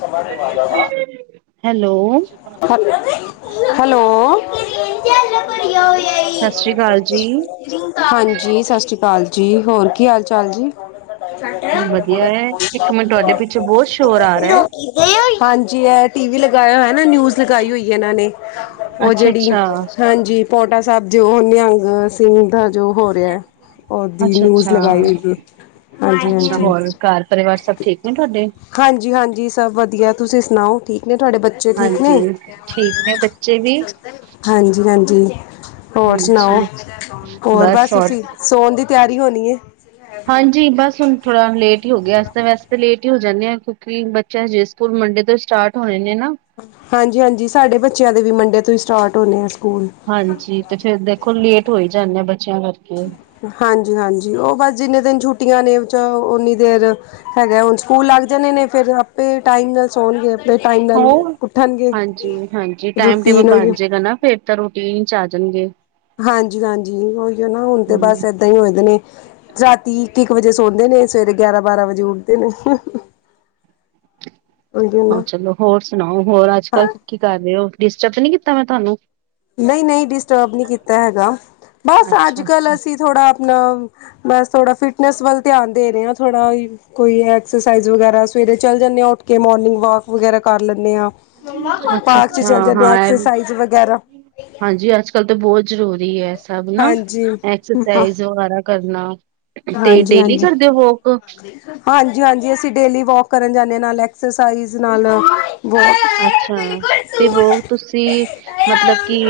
ਸਮਾ। Hello, [unintelligible] hello. ਸਤਿ ਸ੍ਰੀ ਅਕਾਲ ਜੀ। ਹਾਂਜੀ ਸਤਿ ਸ਼੍ਰੀ ਅਕਾਲ ਜੀ, ਹੋਰ ਕੀ ਹਾਲ ਚਾਲ ਜੀ। ਵਧੀਆ ਹੈ, ਇੱਕ ਮਿੰਟ ਤੁਹਾਡੇ [unintelligible] ਪਿੱਛੇ ਬਹੁਤ ਸ਼ੋਰ ਆ ਰਿਹਾ ਹੈ। ਲੋਕੀ ਹਾਂਜੀ ਐ ਟੀਵੀ ਲਗਾਇਆ ਹੋਇਆ, ਨਾ ਨਿਊਜ਼ ਲਗਾਈ ਹੋਈ ਆ ਇਹਨਾਂ ਨੇ, ਉਹ ਅੱਛਾ ਜਿਹੜੀ, ਅੱਛਾ, ਹਾਂਜੀ ਪੋੰਟਾ ਸਾਹਿਬ ਜੋ, ਨਿਹੰਗ ਸਿੰਘ ਦਾ ਜੋ ਹੋਰ ਉਹਦੀ, ਅੱਛਾ ਨਿਊਜ਼ ਅੱਛਾ, ਲਗਾਈ ਹੋਈ ਏ, ਹਾਂਜੀ-ਹਾਂਜੀ। ਘਰ-ਪਰਿਵਾਰ ਸਭ ਠੀਕ ਨੇ, ਤੁਹਾਡੇ? ਹਾਂਜੀ-ਹਾਂਜੀ, ਸਭ ਵਧੀਆ। ਤੁਸੀਂ ਸੁਣਾਓ, ਠੀਕ ਨੇ ਤੁਹਾਡੇ ਬੱ? ਹਾਂਜੀ, ਠੀਕ ਨੇ ਬੱਚੇ ਵੀ। ਹਾਂਜੀ-ਹਾਂਜੀ, ਹੋਰ ਸੁਣਾਓ? ਹਾਂਜੀ। ਹੋਰ ਬਸ ਤੁਸੀ ਸੋਨ ਦੀ ਤਿਆਰੀ ਹੋਣੀ ਏ। ਹਾਂਜੀ, ਬਸ ਹੁਣ ਥੋੜਾ ਲੇਟ ਹੀ ਹੋਗਿਆ, ਤਾਂ ਵੈਸੇ ਤਾਂ ਲੇਟ ਹੋ ਜਾਂਨੇ ਆਂ, ਕਿਉਂਕਿ ਬੱਚਿਆ ਹਜੇ ਸਕੂਲ ਮੰਡੇ ਤੋਂ ਸਟਾਰਟ ਹੋਏ ਨੇ, ਨਾ। ਹਾਂਜੀ-ਹਾਂਜੀ, ਸਾਡੇ ਬੱਚਿਆਂ ਦੇ ਵੀ ਮੰਡੇ ਤੋਂ ਹੀ ਸਟਾਰਟ ਹੋਣੇ ਆ ਸਕੂਲ। ਹਾਂਜੀ। ਤੇ ਫੇਰ ਦੇਖੋ ਲੇਟ ਹੋ ਹੀ ਜਾਂਨੇ ਆਂ, ਬੱਚਿਆਂ ਕਰਕੇ। ਹਾਂਜੀ-ਹਾਂਜੀ। ਉਹ ਬਸ ਜਿੰਨੇ ਦਿਨ ਛੁੱਟੀਆਂ ਨੇ ਚੋ ਓਹਨੀ ਦੇਰ ਹੈਗਾ ਏ, ਹੁਣ ਸਕੂਲ ਲੱਗ ਜਾਣੇ ਨੇ ਫਿਰ ਆਪੇ ਟਾਈਮ ਨਾਲ ਸੌਣਗੇ ਤੇ ਟਾਇਮ ਨਾਲ ਹੋਰ ਉੱਠਣਗੇ, ਹਾਂਜੀ ਹਾਂਜੀ ਟਾਈਮ ਟੇਬਲ ਰੂਟੀਨ ਬਣ ਓਈਓ। ਜਾਏਗਾ ਨਾ ਫੇਰ ਤਾ ਰੂਟੀਨ'ਚ ਆ ਜਾਣਗੇ। ਹਾਂਜੀ-ਹਾਂਜੀ। ਓਹੀਓ ਨਾ, ਹੁਣ ਤੇ ਹਮ ਬਸ ਏਦਾਂ ਹੀ ਹੋਇਆਂ ਦੇ ਨੇ। ਰ੍ਹਾਤੀ ਇੱਕ-ਇੱਕ ਵਜੇ ਸੌਦੇ ਨੇ, ਸਵੇਰੇ ਗਿਆਰਾਂ, ਬਾਰਾਂ ਵਜੇ ਉੱਠਦੇ ਨੇ। [unintelligible] ਹਾਂ ਨਾ ਚਲੋ ਹੋਰ ਸੁਣਾਓ, ਹੋਰ, ਅੱਜ -ਕੱਲ ਹਾਂ ਕੀ ਕਰ ਰਹੇ ਹੋ? ਡਿਸਟਰਬ ਤੇ ਨਹੀਂ ਕੀਤਾ ਮੈਂ ਤੁਹਾਨੂੰ? ਨਹੀਂ-ਨਹੀਂ, ਡਿਸਟਰਬ ਨਹੀਂ ਕੀਤਾ ਹੈਗਾ। ਬਸ, ਅੱਛਾ ਅੱਜ-ਕੱਲ ਅੱਛਾ ਅਸੀ ਥੋੜਾ ਆਪਨਾ ਬਸ ਥੋੜਾ, ਫਿਟਨੈਸ ਵੱਲ ਧਿਆਨ ਦੇ ਰਹੇ ਆਂ, ਥੋੜਾ ਓਹ। ਕੋਈ ਐਕਸਰਸਾਈਜ਼ ਵਗੈਰਾ, ਸਵੇਰੇ ਚੱਲ ਜਾਂਦੇ ਹਾਂ ਉੱਠਕੇ, ਮੋਰਨਿੰਗ ਵਾਕ ਵਗੈਰਾ ਕਰ ਲੈਂਨੇ ਆਂ। ਅੱਛਾ ਪਾਰਕ'ਚ ਅੱਛਾ ਚਲ ਜਾਂਨੇ ਆ, ਹਾਂ ਇਹ ਵੀ ਐਕਸਰਸਾਈਜ਼ ਵਗੈਰਾ। ਹਾਂਜੀ, ਅੱਜ-ਕੱਲ ਤੇ ਬਹੁਤ ਜ਼ਰੂਰੀ ਹੈ, ਸਭ ਨਾ ਹਾਂਜੀ ਐਕਸਰਸਾਈਜ਼ ਵਗੈਰਾ। ਕਰਨਾ, ਤੇ ਡੇਲੀ ਕਰਦੇ ਹੋ ਵੋਕ? ਹਾਂਜੀ-ਹਾਂਜੀ, ਅਸੀਂ ਡੇਲੀ ਵੌਕ ਕਰਨ ਜਾਂਨੇ ਆ, ਨਾਲ ਐਕਸਰਸਾਈਜ਼, ਨਾਲ ਵੌ ਅੱਛਾ। ਤੇ, ਵੋਕ ਤੁਸੀਂ ਮਤਲਬ ਕਿ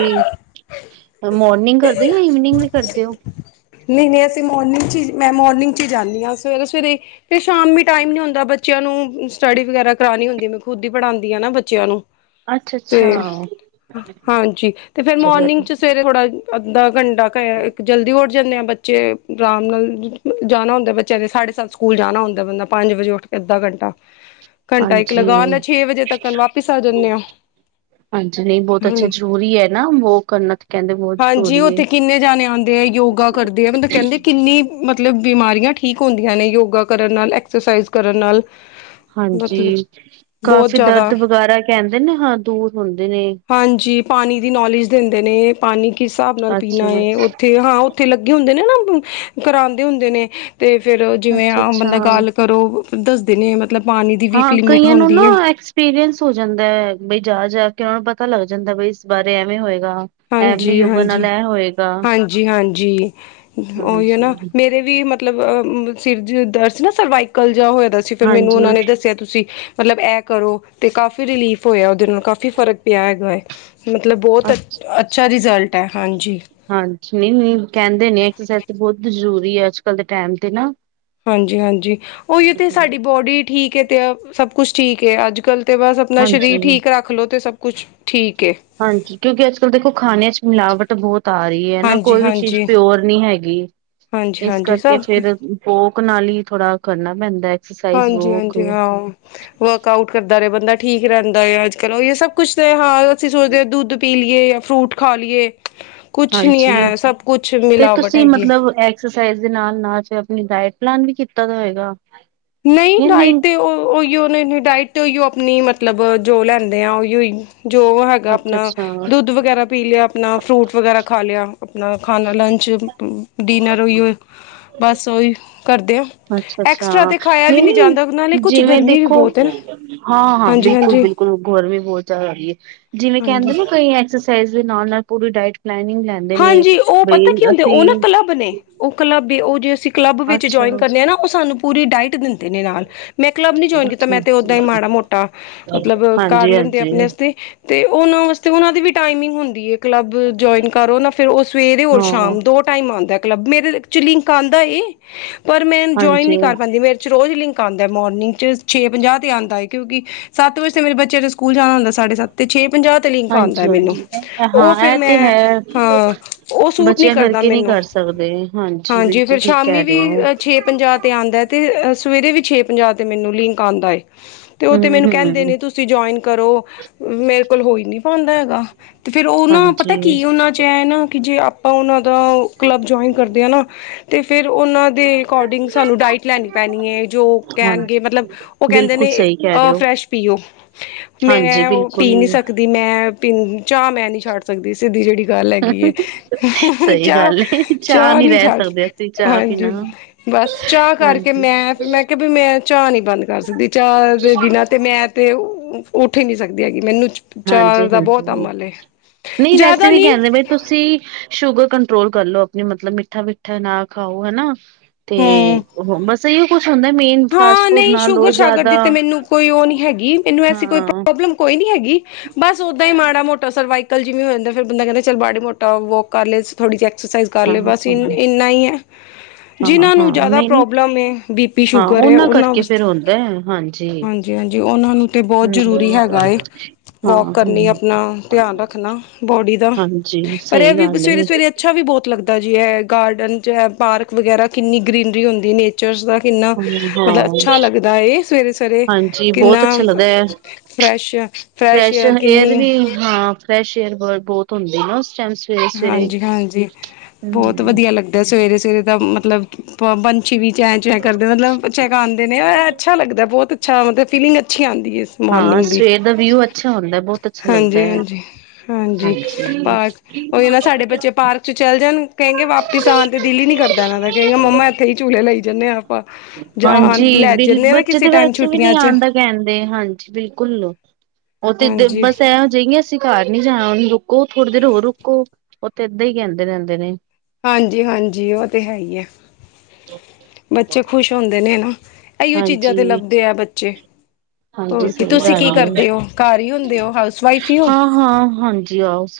ਮੌਰਨਿੰਗ ਕਰਦੇ ਓ, ਯਾ ਈਵਨੀਂਗ ਵੀ ਕਰਦੇ ਓ? ਨਹੀਂ ਨਹੀਂ, ਅਸੀਂ ਮੋਰਨਿੰਗ 'ਚ ਹੀ, ''ਮੈਂ ਮੋਰਨਿੰਗ 'ਚ ਹੀ ਜਾਂਨੀ ਆਂ, ਸਵੇਰੇ-ਸਵੇਰੇ ਤੇ ਸ਼ਾਮੀ ਟਾਈਮ ਨੀ ਹੁੰਦਾ ਬੱਚਿਆਂ ਨੂੰ, ਸਟੱਡੀ ਵਗੈਰਾ ਕਰਾਣੀ ਹੁੰਦੀ, ਮੈਂ ਖੁਦ ਹੀ ਪੜ੍ਹਾਂਦੀ ਆ ਨਾ, ਬੱਚਿਆਂ ਨੂੰ। ਅੱਛਾ ਤੇ, ਅੱਛਾ ਹਾਂਜੀ। ਤੇ ਫੇਰ ਚਲੋ ਮੋਰਨਿੰਗ'ਚ ਸਵੇਰੇ ਥੋੜਾ ਅੱਧਾ ਘੰਟਾ, ਕ ਇੱਕ ਜਲਦੀ ਉਠ ਜਾਂਨੇ ਆ, ਬੱਚੇ ਅਰਾਮ ਨਾਲ ਜਾਣਾ ਹੁੰਦਾ ਬੱਚਿਆਂ ਦੇ ਸਾਢੇ-ਸੱਤ ਸਕੂਲ ਜਾਣਾ ਹੁੰਦਾ, ਬੰਦਾ ਪੰਜ ਵਜੇ ਉੱਠ ਕ ਅਧਾ ਘੰਟਾ, ਘੰਟਾ ਇੱਕ ਹਾਂਜੀ ਲਗਾਲੇ ਛੇ-ਵਜੇ ਤੱਕਨ ਵਾਪੀਸ ਆ ਜਾਂਨੇ ਆ। ਹਾਂਜੀ, ਨਹੀਂ ਬਹੁਤ ਅੱਛਾ। ਜ਼ਰੂਰੀ ਏ ਨਾ ਵੋਕ ਕਰਨਾ ਤੇ ਕਹਿੰਦੇ ਬਹੁਤ ਜ਼ਰੂਰੀ ਏ। ਗਾ ਕਰਦੀ ਹੈ ਮਤਲਬ ਕਹਿੰਦੇ ਕਿੰਨੀ ਮਤਲਬ ਬਿਮਾਰੀਆਂ ਠੀਕ ਹੁੰਦੀਆਂ ਨੇ। ਯੋਗਾ ਕਰਨ ਨਾਲ, ਐਕਸਰਸਾਈਜ਼ ਕਰਨ ਨਾਲ। ਮਤਲਬ ਹਾਂਜੀ, ਬਹੁਤ ਕਾਫੀ ਜ਼ਿਆਦਾ ਦਰਦ ਵਗੈਰਾ ਕਹਿੰਦੇ ਨੇ ਹਾਂ, ਦੂਰ ਹੁੰਦੇ ਨੇ। ਹਾਂਜੀ। ਪਾਣੀ ਦੀ ਨੌਲੇਜ ਦਿੰਦੇ ਨੇ, ਪਾਣੀ ਕਿਸ ਹਿਸਾਬ ਨਾਲ ਪੀਣਾ ਅੱਛਾ। ਏ, ਉੱਥੇ ਹਾਂ ਉ ਉੱਥੇ ਲੱਗੇ ਹੁੰਦੇ ਨੇ ਨਾ, ਕਰਾਂਦੇ ਹੁੰਦੇ ਨੇ, ਤੇ ਫੇਰ ਜਿਵੇਂ ਆਮ ਅੱਛਾ-ਅੱਛਾ। ਬੰਦਾ ਗੱਲ ਕਰੋ, ਦੱਸਦੇ ਨੇ ਮਤਲਬ ਪਾਣੀ ਦੀ ਵੀ ਇਕ ਲਿਮੀਟ ਹੁੰਦੀ ਏ। ਪੀਰੀਅੰਸ ਹੋ ਜਾਂਦੈ, ਬਈ ਜਾ-ਜਾਕੇ ਉਹ ਪਤਾ ਲੱਗ ਜਾਂਦਾ ਬਈ ਇਸ ਬਾਰੇ ਐਵੇਂ ਹੋਇਗਾ। ਹਾਂਜੀ-ਹਾਂਜੀ, ਹਾਂਜੀ-ਹਾਂਜੀ। ਉਹੀਓ ਨਾ, ਹਾਂਜੀ। ਮੇਰੇ ਵੀ ਮਤ ਮਤਲਬ ਅ ਸਿਰ ਜ ਦਰਦ ਸੀ ਨਾ, ਸਰਵਾਈਕਲ ਜੇ ਹੋਇਅਦਾ ਸੀ, ਫਿਰ ਮੈਨੂੰ ਉਹਨਾਂ ਹਾਂਜੀ ਨੇ ਦੱਸਿਆ ਤੁਸੀ ਮਤਲਬ ਐ ਕਰੋ, ਤੇ ਕਾਫੀ ਰਿਲੀਫ ਹੋਇਆ ਉਹਦੇ ਨਾਲ, ਕਾਫੀ ਫ਼ਰਕ ਪਿਆ ਹੈਗਾ ਏ। ਮਤਲਬ ਬਹੁਤ ਅੱਛਾ ਰਿਜ਼ਲਟ ਐ, ਹਾਂਜੀ। ਹਾਂਜੀ, ਨਹੀਂ- ਨਹੀਂ ਕਹਿੰਦੇ ਨੇ, ਐਕਸਰਸਾਈਜ਼ ਤੇ ਬਹੁਤ ਜ਼ਰੂਰੀ ਏ, ਅੱਜ-ਕੱਲ ਦੇ ਟਾਈਮ ਤੇ ਨਾ। ਹਾਂਜੀ-ਹਾਂਜੀ, ਓਹੀਓ ਤੇ ਸਾਡੀ ਬੌਡੀ ਠੀਕ ਏ, ਤੇ ਸਭ ਕੁਛ ਠੀਕ ਏ। ਅੱਜ-ਕੱਲ ਤੇ ਬਸ ਅਪਣਾ ਸਰੀਰ ਹਾਂਜੀ। ਠੀਕ ਰੱਖ ਲੋ, ਤੇ ਸਭ ਕੁੱਛ ਠੀਕ ਏ। ਹਾਂਜੀ। ਕਿਉਂਕਿ ਅੱਜ ਕਲ ਦੇਖੋ ਖਾਣੇ 'ਚ ਮਿਲਾਵਟ ਬਹੁਤ ਆ ਰਹੀ। ਏ ਨਾ ਕੋਈ ਵੀ ਚੀਜ਼ ਹਾਂਜੀ-ਹਾਂਜੀ, ਪਿਓਰ ਨੀ ਹੈਗੀ, ਇਸ ਹਾਂਜੀ-ਹਾਂਜੀ ਕਰਕੇ ਸਭ ਕੁ ਫੇਰ ਕੋੋਕ ਨਾਲ ਈ ਥੋੜਾ ਕਰਨਾ ਪੈਂਦਾ। ਐਕਸਰਸਾਈਜ਼ ਹਾਂਜੀ- ਵੋਕ ਹਾਂਜੀ। ਹਾਂ ਵਰਕ ਆਊਟ ਕਰਦਾ ਰਹੇ ਬੰਦਾ ਠੀਕ ਰਹਿੰਦਾ ਏ ਅਜ ਚਲੋ ਇਹ ਸਭ ਕੁਛ ਤੇ ਹਾਂ ਅਸੀਂ ਸੋਚਦੇ ਦੁੱਧ ਪੀ ਲੀਏ, ਫਰੂਟ ਖਾ ਲੀਏ। ਕੁਛ ਨੀ ਹਾਂਜੀ ਹੈ, ਸਭ ਕੁਛ ਮਿਲਾਵਟ ਹੈਗੀ। ਸੁਜਾਨ ਨਾਲ ਫਿਰ ਆਪ ਡਾਇਟ ਪਲਾਨ ਵੀ ਕੀਤਾ ਦਾ ਹੋਗਾ ਨਹੀਂ ਡਾਇਟ ਤੇ ਉਹੀਓ ਨੇ ਡਾਇਟ ਤੇ ਉਹੀਓ ਅਪਣੀ ਮਤਲਬ ਜੋ ਲੈਂਦੇ ਉਹੀ ਉਹੀ ਜੋ ਹੈਗਾ ਅੱਛਾ ਅਪਣਾ ਅੱਛਾ ਦੁੱਧ ਵਗੈਰਾ ਪੀ ਲਿਆ ਆਪਣਾ ਫਰੂਟ ਵਗੈਰਾ ਖਾ ਲਿਆ। ਆਪਣਾ ਖਾਣਾ ਲੰਚ ਡਿਨਰ ਓਹੇ, ਬਸ ਉਹੀ ਕਰਦੇ। ਅੱਛਾ -ਅੱਛਾ। ਐਕਸਟਰਾ ਤੇ ਖਾਇਆ ਵੀ ਨਹੀਂ ਰੀਅਲੀ ਜਾਂਦਾ ਨਾਲੇ ਕੁਛ ਜਿਵੇਂ ਗਰਮੀ ਵੀ ਦੇਖੋ। ਬਹੁਤ ਹੈ ਨਾ ਹਾਂ- ਹਾਂ, ਹਾਂਜੀ-ਹਾਂਜੀ, ਬਿਲਕੁਲ- ਹਾਂਜੀ। ਬਿਲਕੁਲ ਗਰਮੀ ਬਹੁਤ ਜ਼ਿਆਦਾ ਹੋ ਰਹੀ ਹੈ ਜਿਵੇਂ ਹਾਂਜੀ ਕਹਿੰਦੇ ਨਾ ਐਕਸਰਸਾਈਜ਼ ਦੇ ਨਾਲ- ਨਾਲ ਪੂਰੀ ਡਾਇਟ ਪਲੈਨਿੰਗ ਲੈਂ ਹਾਂਜੀ ਉਹ ਪਤਾ ਕੀ ਹੁੰਦੇ, ਉਹ ਨਾ ਕਲੱਬ ਨੇ ਉਹ ਕਲੱਬ, ਉਹ ਜੇ ਅਸੀਂ ਕਲੱਬ ਵਿੱਚ ਜੁਆਇੰਨ ਅੱਛਾ ਕਰਦੇ ਹਾਂ ਨਾ, ਉਹ ਸਾਨੂੰ ਪੂਰੀ ਡਾਇਟ ਦਿੰਦੇ ਨੇ ਨਾਲ ਮੈਂ ਕਲੱਬ ਨੀ ਜੁਆਇੰਨ ਕੀਤਾ, ਅੱਛਾ ਮੈਂ ਤੇ ਓਦਾਂ ਹੀ ਮਾੜਾ ਮੋਟਾ, ਮਤਲਬ ਕਰ ਹਾਂਜੀ ਲੈਂਦੇ ਹਾਂਜੀ ਆਪਣੇ ਵਸਤੇ ਤੇ ਉਹਨਾਂ ਵਾਸਤੇ ਉਹਨਾਂ ਦੀ ਵੀ ਟਾਈਮਿੰਗ ਹੁੰਦੀ ਹੈ ਕਲੱਬ ਜੁਆਇਨ ਕਰੋ ਨਾ ਫਿਰ ਉਹ ਸਵੇਰੇ ਹੋਰ ਹਾਂ ਸ਼ਾਮ ਦੋ ਟਾਈਮ ਆਉਂਦਾ ਕਲੱਬ, ਮੇਰੇ 'ਚ ਲਿੰਕ ਆਉਂਦਾ ਏ ਪਰ ਮੈਂ ਜੁਆਇੰਨ ਨੀ ਹਾਂਜੀ ਕਰ ਪਾਉਂਦੀ ਮੇਰੇ ਰੋਜ਼ ਲਿੰਕ ਆਉਦਾ ਮੋਰਨਿੰਗ 'ਚ, ਛੇ ਪੰਜਾਹ 'ਤੇ ਆਉਂਦਾ ਹੈ ਕਿਉਂਕਿ ਸੱਤ ਵਜੇ ਤੇ ਮੇਰੇ ਬਚਿਆਂ ਨੇ ਸਕੂਲ ਜਾਣਾ ਹੁੰਦਾ। ਸਾਢੇ ਸਤ ਤੇ ਛੇ ਪੰਜਾਹ ਤੇ ਤੇ ਲਿੰਕ ਆਉਦਾ ਹਾਂਜੀ ਮੈਨੂੰ, ਹਾਂਜੀ ਹਾਂ ਉਹ ਫਿਰ ਇਹ ਤੇ ਮੈਂ ਹੈ ਹਾਂ ਉਹ ਸੂਟ ਨੀ ਬੱਚਿਆਂ ਕਰਦਾ ਕਰਕੇ ਨਹੀਂ ਮੈਨੂੰ। ਕਰ ਸਕਦੇ ਹਾਂਜੀ ਬਿਲਕੁਲ ਫੇਰ ਠੀਕ ਸ਼ਾਮੀ ਕਹਿ ਵੀ ਰਹੇ ਹੋ ਛੇ ਪੰਜਾਹ ਤੇ ਆਂਉਦਾ ਏ ਤੇ ਸਵੇਰੇ ਵੀ ਛੇ ਪੰਜਾਹ ਤੇ ਮੈਨੂੰ ਲਿੰਕ ਆਉਂਦਾ ਏ। ਤੇ ਉਹ ਤੇ ਮੈਨੂੰ ਹਮ ਕਹਿੰਦੇ ਹਮ ਨੇ ਤੁਸੀ ਜੁਆਇੰਨ ਕਰੋ। ਮੇਰੇ ਕੋਲ ਹੋਈ ਨੀ ਪਾਂਉਦਾ ਹੈਗਾ, ਤੇ ਫੇਰ ਉਹ ਨਾਂ ਪਤਾ ਹਾਂਜੀ ਕੀ ਉਹਨਾਂ ਚੈਨਕ ਜੇ ਆਪਾਂ ਉਹਨਾਂ ਦਾ ਕਲੱਬ ਜੁਆਇੰਨ ਕਰਦੇ ਆ ਨਾ ਤੇ ਫੇਰ ਉਹਨਾਂ ਦੇ ਅਕੋਡਿੰਗ ਸਾਨੂੰ ਡਾਇਟ ਲੈਣੀ ਪੈਣੀ ਏ ਜੋ ਉਹ ਹਾਂ ਕਹਿਣਗੇ, ਮਤਲਬ ਉਹ ਕਹਿੰਦੇ ਬਿਲਕੁਲ ਨੇ ਸਹੀ ਕਹਿ ਰਹੇ ਅ ਹੋ ਫਰੈਸ਼ ਪੀਓ। ਹਾਂਜੀ ਮੈਂ ਉਹ ਪੀ ਨੀ ਬਿਲਕੁਲ ਸਕਦੀ। ਮੈਂ ਪੀਂ ਚਾਹ ਮੈਂ ਨੀ ਛੱਡ ਸਕਦੀ, ਸਿੱਧੀ ਜਿਹੜੀ ਗੱਲ ਹੈਗੀ ਹੈ, ਸਹੀ ਚਾਹ, ਗੱਲ ਹੈ ਚਾਹ ਨਹੀਂ ਨੀ ਰਹਿ ਛੱਡ ਸਕਦੇ ਅਸੀਂ ਚਾਹ ਹਾਂਜੀ ਬਿਨਾਂ ਬਸ ਚਾਹ ਕਰਕੇ ਹਾਂਜੀ ਮੈਂ, ਮੈਂ ਕਿਹਾ ਵੀ ਮੈਂ ਚਾਹ ਨਹੀਂ ਬੰਦ ਕਰ ਸਕਦੀ ਚਾਹ ਦੇ ਬਿਨਾਂ ਤੇ ਮੈਂ ਤੇ ਉੱਠ ਹੀ ਨਹੀਂ ਸਕਦੀ ਹੈਗੀ, ਮੈਨੂੰ ਚਾਹ ਹਾਂਜੀ- ਦਾ ਹਾਂਜੀ, ਬਹੁਤ ਅਮਲ ਏ ਨਹੀਂ ਵੈਸੇ ਜ਼ਿਆਦਾ ਵੀ ਨੀ ਕਹਿੰਦੇ ਬ ਤੁਸੀਂ ਸ਼ੂਗਰ ਕੰਟਰੋਲ ਕਰ ਲੋ ਆਪਣੀ, ਮਤਲਬ ਮਿੱਠਾ- ਮਿੱਠਾ ਨਾ ਖਾਓ ਹਨਾ ਤੇ, ਹੂੰ ਬਸ ਇਹੋ ਕੁਛ ਹੁੰਦਾ ਮੇਨ ਫਾਸਟ ਹਾਂ, ਫੂਡ ਨਹੀਂ ਨਾ ਸ਼ੂਗਰ ਲਓ -ਸ਼ਾਗਰ ਜ਼ਿਆਦਾ ਦੀ ਤੇ ਮੈਨੂੰ ਕੋਈ ਉਹ ਨਹੀਂ ਹੈਗੀ, ਮੈਨੂੰ ਐਸੀ ਕੋਈ ਹਾਂ। ਪ੍ਰੋਬ ਕੋਈ ਨੀ ਹੈਗੀ, ਬਸ ਓਦਾਂ ਹੀ ਮਾੜਾ ਮੋਟਾ ਸਰਵਾਈਵ ਕ ਜਿਵੇਂ ਹੋ ਜਾਂਦਾ ਫਿਰ ਬੰਦਾ ਕਹਿੰਦਾ ਚ ਮਾੜਾ ਮੋਟਾ ਵੋਕ ਕਰ ਲ ਥੋੜ੍ਹੀ ਜਿਹੀ ਐਕਸਰਸਾਈਜ਼ ਕਰ ਹਾਂ ਲਏ, ਬਸ ਇਨ ਹਾਂ ਇੰਨਾ ਹੀ ਹੈ ਹਾਂ ਜਿਨ੍ਹਾਂ ਨੂੰ ਹਾਂ ਜ਼ਿਆਦਾ ਨਹੀਂ ਨਹੀਂ ਪ੍ਰੋਬਲਮ ਹੈ ਬੀ ਪੀ ਹਾਂ ਸ਼ੂਗਰ ਹੈ ਉਹਨਾਂ ਕਰਕੇ ਫੇਰ ਵਾਸਤੇ, ਹੁੰਦਾ ਹੈ। ਹਾਂਜੀ ਹਾਂਜੀ- ਹਾਂਜੀ ਉਹਨਾਂ ਨੂੰ ਤੇ ਬਹੁਤ ਜਰੂਰੀ ਹੈਗਾ ਹਮ ਏ ਹਾਂ ਵੋਕ ਕਰਨੀ ਹਮ ਆਪਣਾ ਧਿਆਨ ਰੱਖਣਾ ਬੋਡੀ ਦਾ, ਹਾਂਜੀ ਪਰ ਇਹ ਸਹੀ ਵੀ ਗੱਲ ਸਵੇਰੇ- ਏ ਸਵੇਰੇ ਅੱਛਾ ਅੱਛਾ ਵੀ ਬਹੁਤ ਲੱਗਦਾ ਜੀ ਹੈ, ਇਹ ਗਾਰਡਨ 'ਚ ਪਾਰਕ ਵਗੈਰਾ ਕਿੰਨੀ ਗ੍ਰਰੀਨਰੀ ਹੁੰਦੀ ਹੈ ਨੇਚਰ ਦਾ ਕਿੰਨਾ, ਮਤਲਬ ਹਾਂ ਅੱਛਾ ਲੱਗਦਾ ਇਹ ਸਵੇਰੇ -ਸਵੇਰੇ, ਹਾਂਜੀ ਬਹੁਤ ਕਿੰਨਾ ਅੱਛਾ ਲੱਗਦਾ ਹੈ। ਫਰੈਸ਼ ਫਰੈਸ਼ ਏਅਰ ਵੀ, ਹਾਂ ਫਰੈਸ਼ ਏਅਰ ਬਹੁਤ ਹੁੰਦੀ ਨਾ ਉਸ ਟਾਈਮ 'ਚ ਹਾਂਜੀ- ਹਾਂਜੀ ਬਹੁਤ ਵਧੀਆ ਲੱਗਦਾ ਸਵੇਰੇ ਸਵੇਰੇ ਦਾ ਮਤਲਬ, ਪੰਛੀ ਵੀ ਚੈਂ ਚੈੰ ਕਰਦੇ ਮਤਲਬ ਅਛਾ ਗਉਦੇ ਨੇ ਅੱਛਾ ਲਗਦਾ ਬਹੁਤ ਅੱਛਾ ਮਤਲਬ ਫੀਲਿੰਗ ਅੱਛੀ ਆਉਂਦੀ ਹਾਂ ਮੋਰਨਿੰਗ ਦੀ ਸਵੇਰ ਦਾ ਵਿਊ ਅੱਛਾ ਹੁੰਦਾ ਹੈ, ਬਹੁਤ ਹਾਂਜੀ- ਅੱਛਾ ਲੱਗਦਾ ਹੈ। ਹਾਂਜੀ- ਹਾਂਜੀ ਉਹੀ ਨਾ ਸਾਡੇ ਬੱਚੇ ਪਾਰਕ 'ਚ ਚੱਲ ਜਾਣ ਕਹਿੰਗੇ ਵਾਪਿਸ ਆਉਣ ਤੇ ਦਿਲ ਹੀ ਨਹੀਂ ਕਰਦਾ ਇਹਨਾਂ ਦਾ, ਕਹਿੰਦਾ ਮੰਮਾ ਹੀ ਝੂਲੇ ਲਈ ਜਾਂਦੇ ਹਾਂ ਆਪਾਂ ਜਾਂ ਹਾਂਜੀ ਲੈ ਬਿਲ ਜਾਂਦੇ ਹਾਂ ਨਾ ਬੱਚੇ ਕਿਸੇ ਤੇ ਟਾਈਮ ਵੈਸੇ ਵੀ ਛੁੱਟੀਆਂ ਨਹੀਂ 'ਚ ਆਉਣ ਦਾ ਕਹਿੰਦੇ ਹਾਂਜੀ ਬਿਲਕੁਲ ਉਹ ਤੇ ਇਧਰ ਹਾਂਜੀ, ਬਸ ਇਹੋ ਜਿ ਅਸੀਂ ਘਰ ਨੀ ਜਾਣਾ ਉਹਨੂੰ ਰੁ ਰੁਕੋ ਥੋੜੀ ਦੇਰ ਹੋਰ ਰੁਕੋ ਉਹ ਤੇ ਏਦਾਂ ਹੀ ਕਹਿੰਦੇ ਰਹਿੰਦੇ ਨੇ। ਹਾਂਜੀ- ਹਾਂਜੀ ਉਹ ਤੇ ਹੈ ਹੀ ਆ ਬੱਚੇ ਖ਼ੁਸ਼ ਹੁੰਦੇ ਨੇ ਨਾ। ਇਹੀਓ ਚੀਜ਼ਾਂ ਤੇ ਹਾਂਜੀ ਲੱਭਦੇ ਆ ਬੱਚੇ ਹਾਂਜੀ ਹੋਰ ਕੀ ਸਹੀ ਤੁਸੀਂ ਕੀ ਗੱਲ ਕਰਦੇ ਹੈ। ਹੋ ਘਰ ਹੀ ਹੁੰਦੇ ਹੋ ਹਾਊਸ ਵਾਈਫ ਹੀ ਹੋ।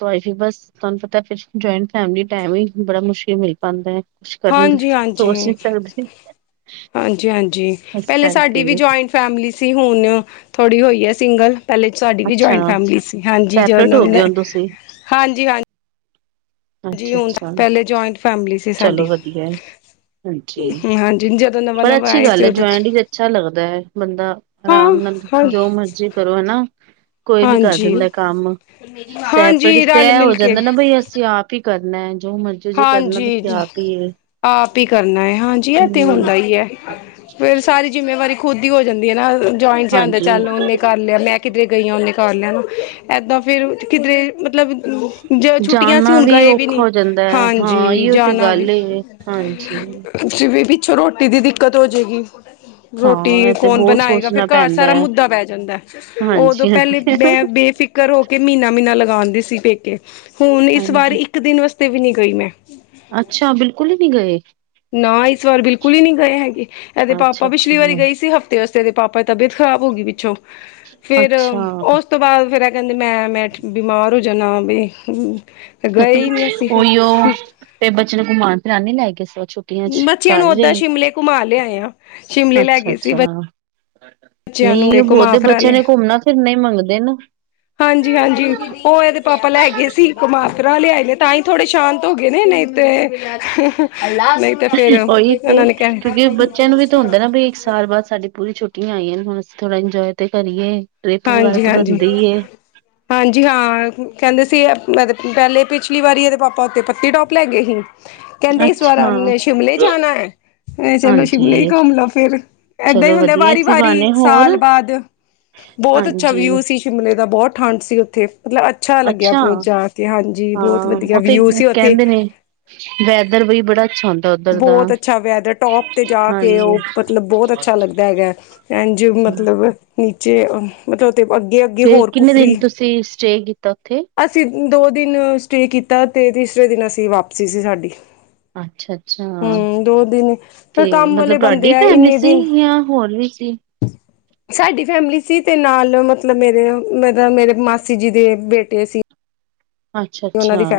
ਬਸ ਜੀ ਬਸ ਤੁਹਾਨੂੰ ਪਤਾ ਜਇੰਟ ਫੈਮਿਲੀ ਟੈਮ ਹੀ ਬੜਾ ਮੁਸ਼ਕਿਲ ਮਿਲ ਪੈਂਦਾ। ਕੁਛ ਕਰਨ ਦੀ ਸੋਚ ਨੀ ਸਕਦੇ। ਹਾਂਜੀ -ਹਾਂਜੀ ਇਸ ਪਹਿਲੇ ਸਾਡੀ ਕਰਕੇ ਵੀ ਜੁਆਇੰਟ ਫੈਮਲੀ ਸੀ ਹੁਣ ਥੋੜ੍ਹੀ ਹੋਈ ਹੈ ਸਿੰਗਲ ਪਹਿਲੇ ਸਾਡੀ ਵੀ ਅੱਛਾ ਜੁਆਇੰਟ ਫੈਮਿਲੀ ਸੀ ਹਾਂਜੀ ਜਦ ਸੈਪਰੇਟ ਹੋ ਗਏ ਹਾਂਜੀ- ਹੋ ਤੁਸੀਂ ਹਾਂਜੀ। ਹਾਂਜੀ ਅੱਛਾ ਹੁਣ ਅੱਛਾ ਪਹਿਲੇ ਜੁਆਇੰਟ ਫੈਮਿਲੀ ਸੀ। ਚਲੋ ਸਾਡੀ ਵਧੀਆ ਹਾਂਜੀ ਹਾਂਜੀ ਜਦੋਂ ਪਰ ਨਵਾਂ-ਨਵਾਂ ਅੱਛੀ ਆਏ ਗੱਲ ਸੀ ਹੈ ਉਦੋਂ ਜੁਆਇਡ ਅੱਛਾ ਲੱਗਦਾ ਹੈ ਬੰਦਾ ਹਾਂ ਆਰਾਮ ਨਾਲ ਹਾਂ ਜੋ ਮਰਜ਼ੀ ਕਰੋ ਹਨਾ ਕੋਈ ਵੀ ਕਰ ਦਿੰਦਾ ਹਾਂਜੀ-ਹਾਂਜੀ ਕੰਮ ਸੈਪਰੜ ਸ ਰਲ ਹੋ ਮਿਲ ਕੇ ਜਾਂਦਾ ਨਾ ਬਈ ਅਸੀਂ ਆਪ ਹੀ ਕਰਨਾ ਹੈ ਜੋ ਮਰਜ਼ੀ ਜੇ ਕਰਨਾ ਹਾਂਜੀ ਆਪ ਹੀ ਏ। ਆਪ ਹੀ ਕਰਨਾ ਹੈ ਹਾਂਜੀ ਇਹ ਤੇ ਹੂੰ, ਹੁੰਦਾ ਹੀ ਹੈ ਫੇਰ ਸਾਰੀ ਜਿੰਮੇਵਾਰੀ ਖੁਦ ਹੀ ਹੋ ਜਾਂਦੀ ਹੈ ਨਾ ਜੁਆਇੰਟ ਜਾਂ ਆਂਦਾ ਹਾਂਜੀ। ਚੱਲ ਉਹਨੇ ਕਰ ਲਿਆ ਮੈਂ ਕਿੱਧਰੇ ਗਈ ਹਾਂ ਉਹਨੇ ਕਰ ਲਿਆਂ ਨੂੰ ਇੱਦਾਂ ਫਿਰ ਕਿਧਰੇ ਮਤਲਬ ਜ ਛੁੱਟੀਆਂ ਸੀ ਜਾਣਾ ਹੁਣ ਵੀ ਗਏ ਔਖਾ ਨੀ ਹੋ ਜਾਂਦਾ ਹੈ ਹਾਂ ਹਾਂਜੀ ਇਹਓ ਤੇ ਗੱਲ ਹਾਂਜੀ। ਤੁਸੀਂ ਵੀ ਪਿੱਛੋਂ ਰੋਟੀ ਦੀ ਦਿੱਕਤ ਹੋ ਜਾਏਗੀ। ਰੋਟੀ ਹਾਂ ਇਹ ਤੇ ਕੌਣ ਬਹੁਤ ਬਣਾਏਗਾ ਫਿਰ ਸੋਚਣਾ ਘਰ ਪੈਂਦਾ ਸਾਰਾ ਹੈ ਮੁੱਦਾ ਪੈ ਜਾਂਦਾ ਉਦੋਂ ਪਹਿਲੇ ਹਾਂਜੀ-ਹਾਂਜੀ। ਮੈਂ ਬੇਫਿਕ ਘਰ ਹੋ ਕੇ ਮਹੀਨਾ- ਮਹੀਨਾ ਲਗਾਉਂਦੀ ਸੀ ਪੇਕੇ ਹੁਣ ਇਸ ਵਾਰ ਹਾਂਜੀ, ਇੱਕ ਦਿਨ ਵਾਸਤੇ ਵੀ ਨੀ ਗਈ ਮੈਂ ਅੱਛਾ ਬਿਲਕੁਲ ਹੀ ਨਹੀਂ ਗਏ। ਨਾ ਇਸ ਵਾਰ ਬਿਲਕੁਲ ਹੀ ਨਹੀਂ ਗਏ ਹੈਗੇ ਇਹਦੇ ਪਾਪਾ ਪਿਛਲੀ ਵਾਰੀ ਅੱਛਾ-ਅੱਛਾ, ਗਏ ਸੀ ਹ ਵਤੇ ਦੇ ਪਾਪਾ ਦੀ ਤਬੀਅਤ ਖਰਾਬ ਹੋ ਗਈ ਪਿੱਛੋਂ ਫਿਰ ਉਸ ਅੱਛਾ। ਉਸ ਤੋਂ ਬਾਅਦ ਫਿਰ ਕਹਿੰਦੇ ਮੈਂ -ਮੈਂ ਬਿਮਾਰ ਹੋ ਜਾਣਾ ਵੀ ਗਏ ਹੀ ਨਹੀਂ ਅਸੀਂ ਫਿਰ ਉਹੀ ਉਹ ਤੇ ਬੱਚੇ ਨੂੰ ਘਮਾਣ ਤੇ ਨੀ ਲੈ ਗਏ ਛੁ ਛੁਟੀਆਂ 'ਚ ਬੱਚਿਆਂ ਕਰ ਨੂੰ ਹੀ ਓਦਾਂ ਰਹੇ ਸ਼ਿਮਲੇ ਘੁਮਾ ਲਿਆਏ ਆ ਸ਼ਿਮਲੇ ਲੈ ਅੱਛਾ ਗਏ ਸੀ -ਅੱਛਾ। ਬੱਚਿਆਂ ਨੂੰ ਨਹੀਂ ਉਹ ਘੁਮਾ ਬਹੁਤੇ ਫਿਰਾ ਬੱਚਿਆਂ ਨੇ ਲਿਆਏ ਘੁੰਮਨਾ ਫਿਰਨਾ ਹੀ ਮੰਗਦੇ ਨ ਹਾਂਜੀ -ਹਾਂਜੀ ਉਹ ਇਹਦੇ ਪਾਪਾ ਲੈ ਗਏ ਸੀ। ਘੁਮਾ ਫਿਰਾ ਲਿਆਏ ਨੇ ਤਾਂ ਹੀ ਥੋੜੇ ਸ਼ਾਂਤ ਹੋ ਗਏ ਨੇ ਨਹੀਂ ਤੇ [inaudible] ਉਹੀ ਇੱਥੇ ਉਹਨਾਂ ਨੇ ਕਹਿ ਕਿਉਂਕਿ ਬੱਚਿਆਂ ਨੂੰ ਵੀ ਤਾਂ ਹੁੰਦਾ ਨਾ ਬ ਇੱਕ ਸਾਲ ਬਾਅਦ ਸਾਡੀੇ ਪੂਰੀ ਛੁੱਟੀਆਂ ਆਈਆਂ ਨੇ ਹੁਣ ਅਸੀਂ ਥੋੜ੍ਹਾ ਇੰਜੋਏ ਤੇ ਕਰੀਏ ਟਰਿਪ ਵਗੈਰਾ ਹਾਂਜੀ ਤਾਂ ਹਾਂਜੀ ਬਣਦੀ ਹੀ ਏ। ਹਾਂਜੀ ਹਾਂ ਕਹਿੰਦੇ ਸੀ ਮ ਪਹਿਲੇ ਪਿਛਲੀ ਵਾਰੀ ਇਹਦੇ ਪਾਪਾ ਉਥੇ ਪਟਨੀਟੋਪ ਲੈ ਗਏ ਸੀ। ਕਹਿੰਦੇ ਇਸ ਵਾਰ ਅੱਛਾ ਨੇ ਸ਼ਿਮਲੇ ਜਾਣਾ। ਇਹ ਚਲੋ ਸ਼ਿਮਲੇ ਹੀ ਹਾਂਜੀ ਘੁੰਮ ਲਓ ਫਿਰ ਏਦਾਂ ਹੀ ਚਲੋ ਹੁੰਦਾ ਵਧੀਆ ਵਾਰੀ- ਇਸੀ ਵਾਰੀ ਬਹਾਨੇ ਹੋਰ ਸਾਲ ਬਾਅਦ ਬਹੁਤ ਅੱਛਾ ਹਾਂਜੀ ਵਿਊ ਸੀ ਸ਼ਿਮਲੇ ਦਾ ਬਹੁਤ ਠੰਢ ਸੀ ਉਥੇ ਮਤਲਬ ਅੱ ਅੱਛਾ ਲੱਗਿਆ ਬਹੁਤ ਜਾ ਕੇ ਹਾਂਜੀ ਹਾਂ ਬਹੁਤ ਵਧੀਆ ਉਹ ਤੇ ਵਿਊ ਸੀ ਉੱਥੇ ਕਹਿੰਦੇ ਨੇ ਵੈਦਰ ਵੀ ਬੜਾ ਅੱਛਾ ਹੁੰਦ ਬਹੁਤ ਅੱਛਾ ਵੈਦਰ ਟੋਪ ਤੇ ਜਾ ਕੇ ਹਾਂਜੀ ਉਹ ਮਤਲਬ ਬਹੁਤ ਅੱਛਾ ਲੱਗਦਾ ਹੈਗਾ। ਇੰਝ ਮਤਲਬ ਨੀਚੇ ਮਤਲਬ ਤੇ ਅੱਗੇ- ਅੱਗੇ ਤੇ ਹੋਰ ਕਿੰਨੇ ਦਿਨ ਕੁਫਰੀ ਤੁਸੀਂ ਸਟੇ ਕੀਤਾ ਉੱਥੇ? ਅਸੀਂ ਦੋ ਦਿਨ ਸਟੇਅ ਕੀਤਾ ਅਤੇ ਤੀਸਰੇ ਦਿਨ ਅਸੀਂ ਵਾਪਸੀ ਸੀ ਸਾਡੀ ਅੱਛਾ-ਅੱਛਾ ਹੂੰ ਦੋ ਦਿਨ ਤੇ ਫਿਰ ਕੰਮ ਮਤਲਬ ਵਾਲੇ ਬੰਦੇ ਤੁਹਾਡੀ ਆਏ ਫੈਮਲੀ ਇੰਨੇ ਸੀ ਦਿਨ ਜਾਂ ਹੋਰ ਵੀ ਸੀ। [inaudible] ਸਾਡੀ ਫੈਮਿਲੀ ਸੀ ਤੇ ਨਾਲ ਮਤਲਬ ਮੇਰੇ ਮ ਮੇਰੇ ਮਾਸੀ ਜੀ ਦੇ ਬੇਟੇ ਸੀ। ਅੱਛਾ ਉਹਨਾਂ ਅੱਛਾ ਦੀ ਫੈ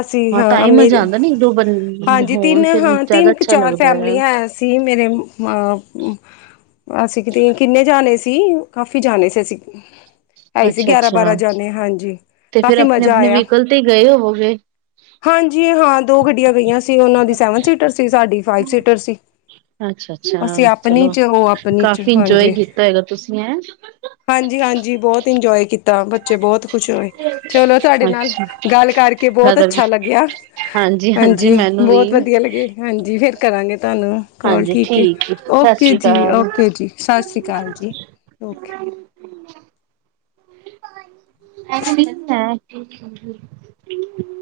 ਅਸੀਂ ਤਾਂ ਹਾਂ ਹੀ ਮੀ ਮਜ਼ਾ ਆਉਂਦਾ ਨਾ ਇੱਕ ਦੋ ਬੰ ਹਾਂਜੀ ਤਿੰਨ ਹੋਣ ਫਿਰ ਹਾਂ ਜ਼ਿਆਦਾ ਤਿੰਨ ਅੱਛਾ ਚਾਰ ਲੱਗਦਾ ਫੈਮਲੀਆਂ ਹੈ ਸੀ। ਸੀ ਮੇਰੇ ਅਸੀਂ ਕਿ ਕਿੰਨੇ ਜਾਣੇ ਸੀ। ਕਾਫ਼ੀ ਜਾਣੇ ਸੀ ਅਸੀਂ ਹੈ ਹੀ ਸੀ ਅੱਛਾ ਗਿਆਰਾਂ ਬਾਰਾਂ ਅੱਛਾ ਜਾਣੇ ਹਾਂਜੀ। ਤੇ ਫੇਿਰ ਕਾਫ਼ੀ ਆਪਣੇ ਮਜ਼ਾ ਆਪਣੇ ਆਇਆ। ਵਹੀਕਲ ਤੇ ਹੀ ਗਏ ਹੋਵੋਗੇ। ਹਾਂਜੀ ਹਾਂ ਦੋ ਗੱਡੀਆਂ ਗਈਆਂ ਸੀ ਉਹਨਾਂ ਦੀ ਸੈਵਨ ਸੀਟਰ ਸੀ ਸਾਡੀ ਫਾਈਵ ਸੀਟਰ ਸੀ। ਅੱਛਾ, ਅੱਛਾ ਅਸੀਂ ਆਪਣੀ ਚਲੋ ਚ ਉਹ ਆਪਣੀ ਚ ਕਾਫੀ ਇੰਜੋਏ ਕੀਤਾ ਹੈਗਾ ਤੁਸੀਂ ਐਂ। ਹਾਂਜੀ ਹਾਂਜੀ ਬਹੁਤ ਇੰਜੋਏ ਕੀਤਾ ਬੱਚੇ ਬਹੁਤ ਖੁਸ਼ ਹੋਏ ਚਲੋ ਤੁਹਾਡੇ ਨਾਲ ਅੱਛਾ ਗੱਲ ਕਰਕੇ ਬਹੁਤ ਅੱਛਾ ਲੱਗਿਆ ਹਾਂਜੀ ਬਹੁਤ ਵਧੀਆ ਲੱਗੇ। ਹਾਂਜੀ ਫਿਰ ਕਰਾਂਗੇ ਤੁਹਾਨੂੰ ਕੋਲ ਹਾਂਜੀ ਠੀਕ ਹੈ ਸਤਿ ਓਕੇ ਸ੍ਰੀ ਜੀ, ਓਕੇ ਜੀ। ਸਤਿ ਸ਼੍ਰੀ ਅਕਾਲ ਜੀ ਓਕੇ। ਹੈ [unintelligible]